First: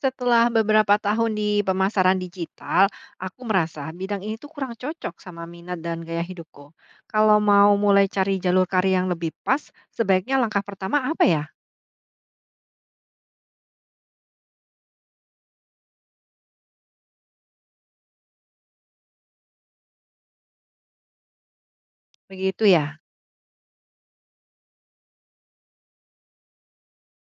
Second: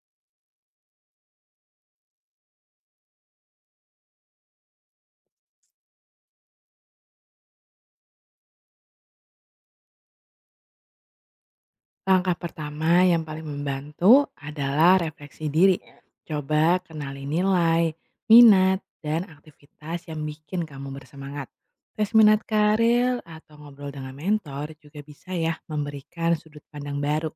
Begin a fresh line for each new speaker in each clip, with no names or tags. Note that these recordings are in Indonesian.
Setelah beberapa tahun di pemasaran digital, aku merasa bidang ini tuh kurang cocok sama minat dan gaya hidupku. Kalau mau mulai cari jalur karir yang lebih pas, sebaiknya langkah pertama apa ya?
Langkah pertama yang paling membantu adalah refleksi diri. Coba kenali nilai, minat, dan aktivitas yang bikin kamu bersemangat. Tes minat
Begitu ya.
karir atau ngobrol dengan mentor juga bisa ya memberikan sudut pandang baru.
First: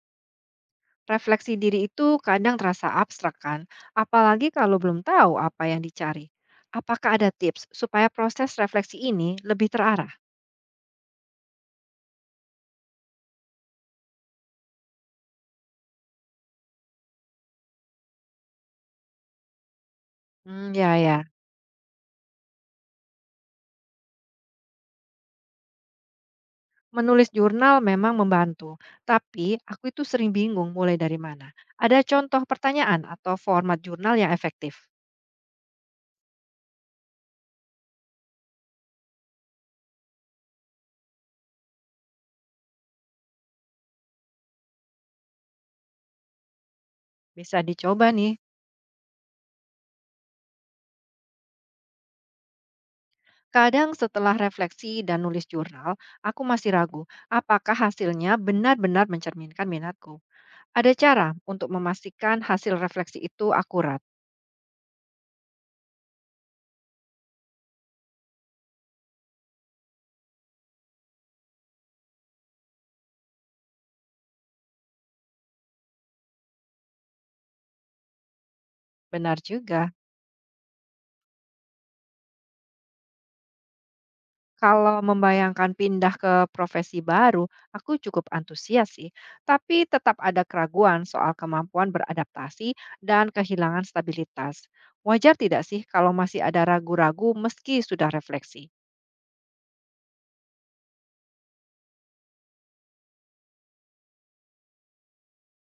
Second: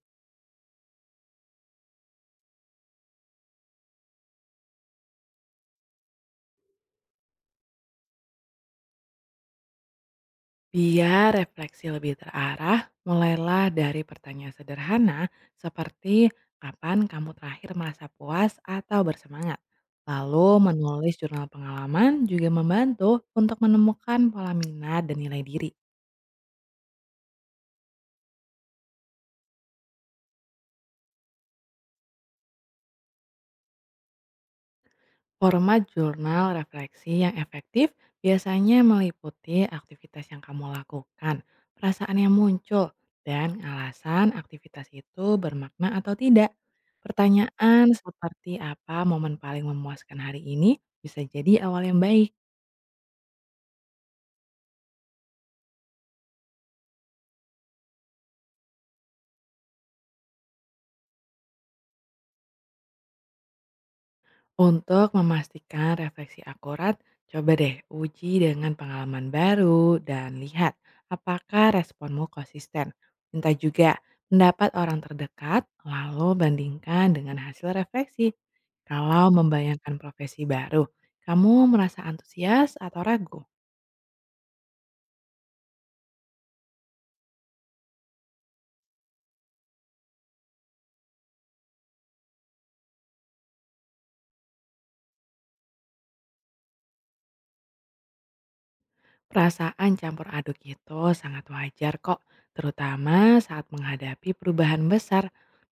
Refleksi diri itu kadang terasa abstrak kan, apalagi kalau belum tahu apa yang dicari. Apakah ada tips supaya proses refleksi ini lebih terarah?
Biar refleksi lebih terarah, mulailah dari pertanyaan sederhana seperti kapan kamu terakhir merasa puas atau bersemangat. Lalu
Hmm, ya
menulis
ya.
jurnal pengalaman juga membantu untuk menemukan pola minat dan nilai diri.
Menulis jurnal memang membantu, tapi aku itu sering bingung mulai dari mana. Ada contoh pertanyaan atau format jurnal yang efektif?
Format jurnal refleksi yang efektif biasanya meliputi aktivitas yang kamu lakukan, perasaan yang muncul, dan alasan aktivitas itu bermakna atau tidak.
Bisa
Pertanyaan
dicoba nih.
seperti apa momen paling memuaskan hari ini bisa jadi awal yang baik.
Kadang setelah refleksi dan nulis jurnal, aku masih ragu apakah hasilnya benar-benar mencerminkan minatku. Ada cara untuk memastikan hasil refleksi itu akurat.
Untuk memastikan refleksi akurat, coba deh uji dengan pengalaman baru dan lihat apakah responmu konsisten. Minta juga pendapat orang terdekat, lalu bandingkan dengan hasil refleksi. Kalau
Benar juga.
membayangkan profesi baru, kamu merasa antusias atau ragu?
Kalau membayangkan pindah ke profesi baru, aku cukup antusias sih, tapi tetap ada keraguan soal kemampuan beradaptasi dan kehilangan stabilitas. Wajar tidak sih kalau masih ada ragu-ragu meski sudah refleksi?
Perasaan campur aduk itu sangat wajar kok, terutama saat menghadapi perubahan besar.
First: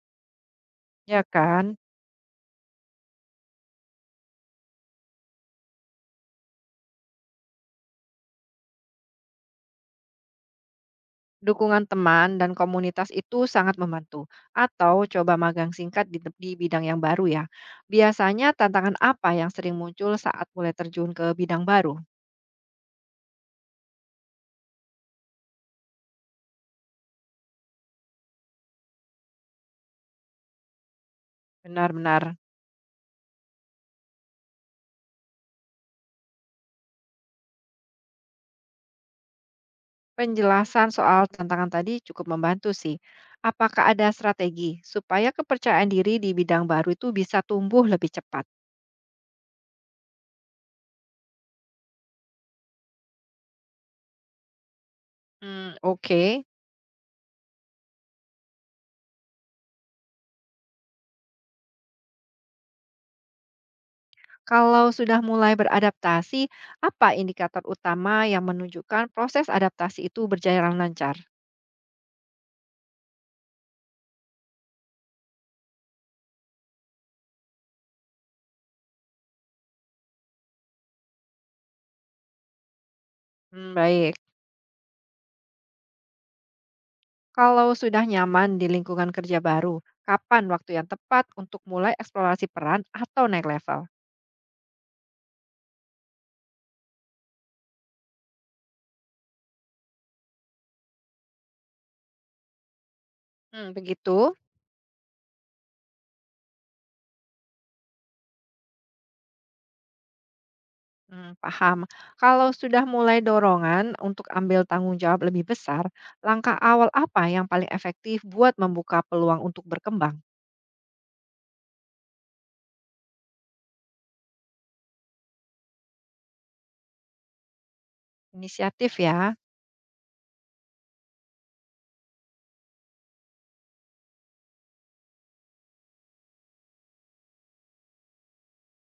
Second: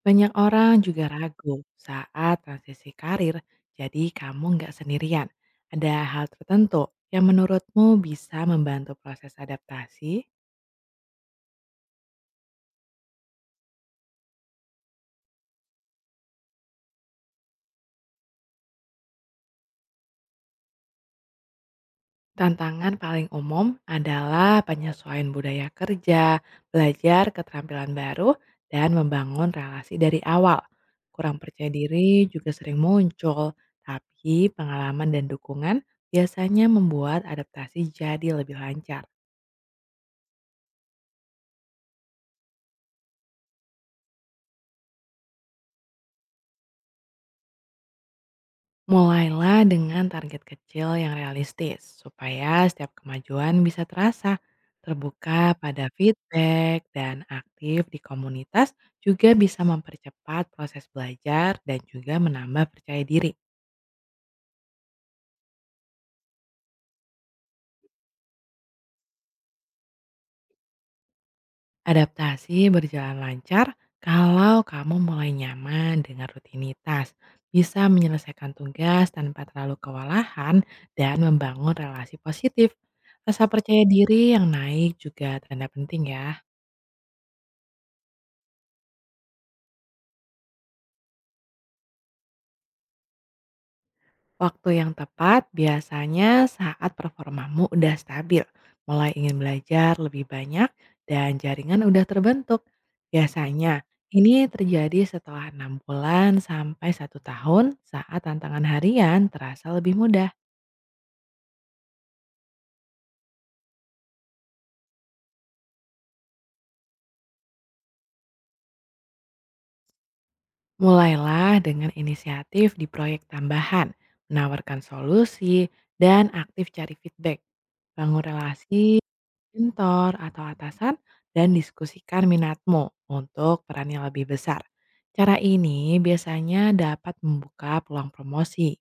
Banyak orang juga
Ya
ragu
kan?
saat transisi karir, jadi kamu nggak sendirian. Ada hal tertentu yang menurutmu bisa membantu proses adaptasi?
Dukungan teman dan komunitas itu sangat membantu. Atau coba magang singkat di bidang yang baru ya. Biasanya tantangan apa yang sering muncul saat mulai terjun ke bidang baru?
Tantangan paling umum adalah penyesuaian budaya kerja, belajar keterampilan baru, dan membangun relasi dari awal. Kurang percaya diri
Benar-benar.
juga sering muncul, tapi pengalaman dan dukungan biasanya membuat adaptasi jadi lebih lancar.
Penjelasan soal tantangan tadi cukup membantu sih. Apakah ada strategi supaya kepercayaan diri di bidang baru itu bisa tumbuh lebih cepat?
Mulailah dengan target kecil yang realistis, supaya setiap kemajuan bisa terasa. Terbuka
Hmm,
pada
oke,
feedback dan aktif di komunitas juga bisa mempercepat proses belajar dan juga menambah percaya diri.
kalau sudah mulai beradaptasi, apa indikator utama yang menunjukkan proses adaptasi itu berjalan lancar?
Adaptasi berjalan lancar kalau kamu mulai nyaman dengan rutinitas, bisa menyelesaikan tugas tanpa terlalu kewalahan, dan membangun relasi positif. Rasa
Hmm,
percaya
baik,
diri yang naik juga tanda penting ya.
kalau sudah nyaman di lingkungan kerja baru, kapan waktu yang tepat untuk mulai eksplorasi peran atau naik level?
Waktu yang tepat biasanya saat performamu udah stabil, mulai ingin belajar lebih banyak, dan jaringan udah terbentuk.
Hmm,
Biasanya,
begitu.
ini terjadi setelah 6 bulan sampai 1 tahun saat tantangan harian terasa lebih mudah.
Hmm, paham. Kalau sudah mulai dorongan untuk ambil tanggung jawab lebih besar, langkah awal apa yang paling efektif buat membuka peluang untuk berkembang?
Mulailah dengan inisiatif di proyek tambahan, menawarkan solusi, dan aktif cari feedback. Bangun relasi
Inisiatif ya.
mentor atau atasan dan diskusikan minatmu untuk peran yang lebih besar. Cara ini biasanya dapat membuka peluang promosi.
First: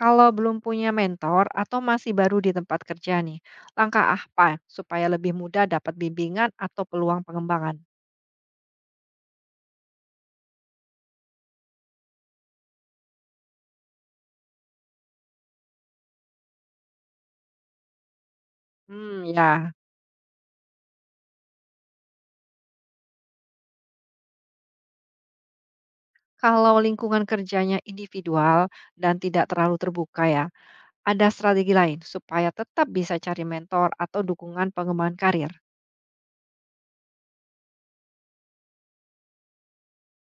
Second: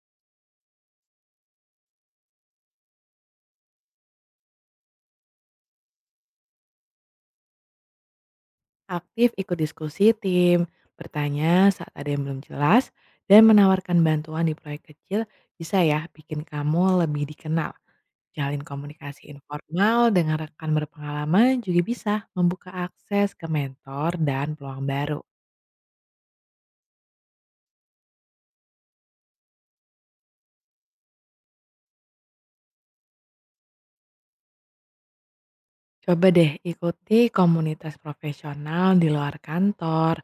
Kalau belum punya mentor atau masih baru di tempat kerja nih, langkah apa supaya lebih mudah dapat bimbingan atau peluang pengembangan?
Aktif ikut diskusi tim, bertanya saat ada yang belum jelas, dan menawarkan bantuan di proyek kecil bisa ya bikin kamu lebih dikenal. Jalin
Hmm,
komunikasi
ya.
informal dengan rekan berpengalaman juga bisa membuka akses ke mentor dan peluang baru.
Kalau lingkungan kerjanya individual dan tidak terlalu terbuka ya, ada strategi lain supaya tetap bisa cari mentor atau dukungan pengembangan karir.
Coba deh ikuti komunitas profesional di luar kantor,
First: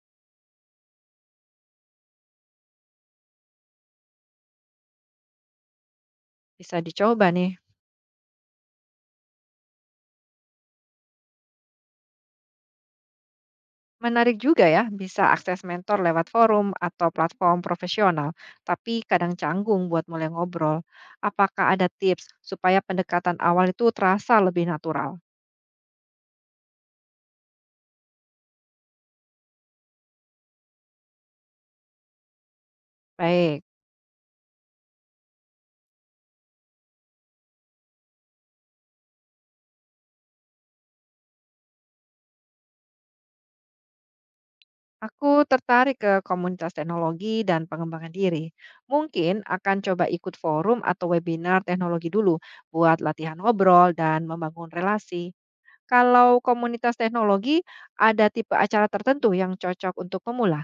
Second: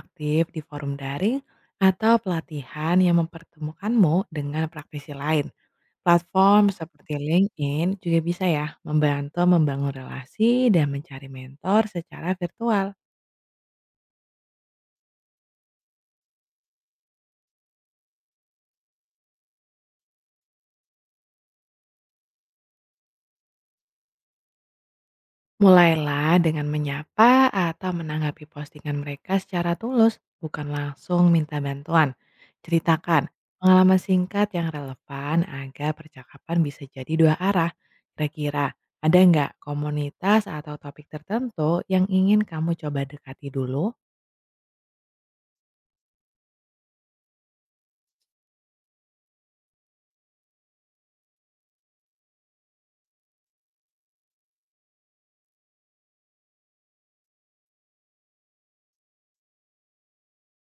aktif di forum daring, atau pelatihan yang mempertemukanmu dengan praktisi lain. Platform
Bisa
seperti
dicoba nih.
LinkedIn juga bisa ya membantu membangun relasi dan mencari mentor secara virtual.
Menarik juga ya, bisa akses mentor lewat forum atau platform profesional, tapi kadang canggung buat mulai ngobrol. Apakah ada tips supaya pendekatan awal itu terasa lebih natural?
Mulailah dengan menyapa atau menanggapi postingan mereka secara tulus, bukan langsung minta bantuan. Ceritakan
Baik,
pengalaman singkat yang relevan agar percakapan bisa jadi dua arah. Kira-kira ada nggak komunitas atau topik tertentu yang ingin kamu coba dekati dulu?
aku tertarik ke komunitas teknologi dan pengembangan diri. Mungkin akan coba ikut forum atau webinar teknologi dulu buat latihan ngobrol dan membangun relasi. Kalau komunitas teknologi, ada tipe acara tertentu yang cocok untuk pemula?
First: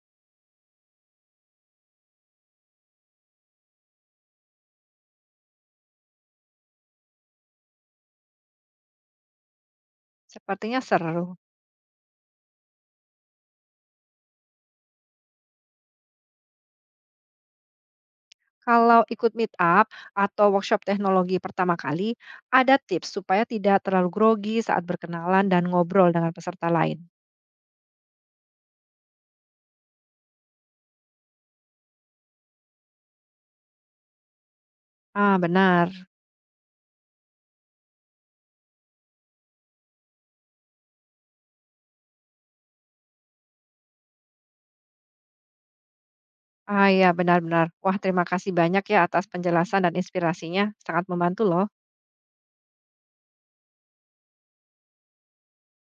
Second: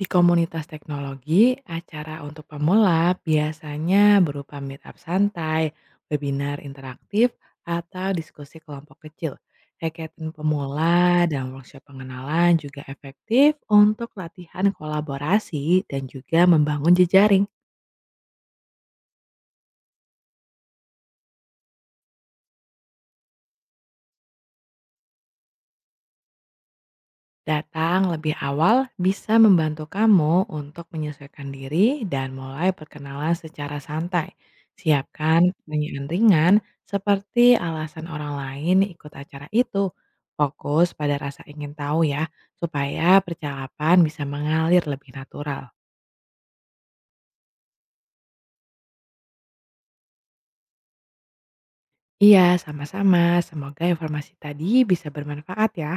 Di komunitas teknologi, acara untuk pemula biasanya berupa meetup santai, webinar interaktif, atau diskusi kelompok kecil. Hackathon
Sepertinya
pemula
seru.
dan workshop pengenalan juga efektif untuk latihan kolaborasi dan juga membangun jejaring.
Kalau ikut meet up atau workshop teknologi pertama kali, ada tips supaya tidak terlalu grogi saat berkenalan dan ngobrol dengan peserta lain.
Datang lebih awal bisa membantu kamu untuk menyesuaikan diri dan mulai perkenalan secara santai.
Ah,
Siapkan
benar.
pertanyaan ringan seperti alasan orang lain ikut acara itu. Fokus pada rasa ingin tahu ya, supaya percakapan bisa mengalir lebih natural.
Ah, ya benar-benar. Wah, terima kasih banyak ya atas penjelasan dan inspirasinya. Sangat membantu loh.
Iya, sama-sama. Semoga informasi tadi bisa bermanfaat ya.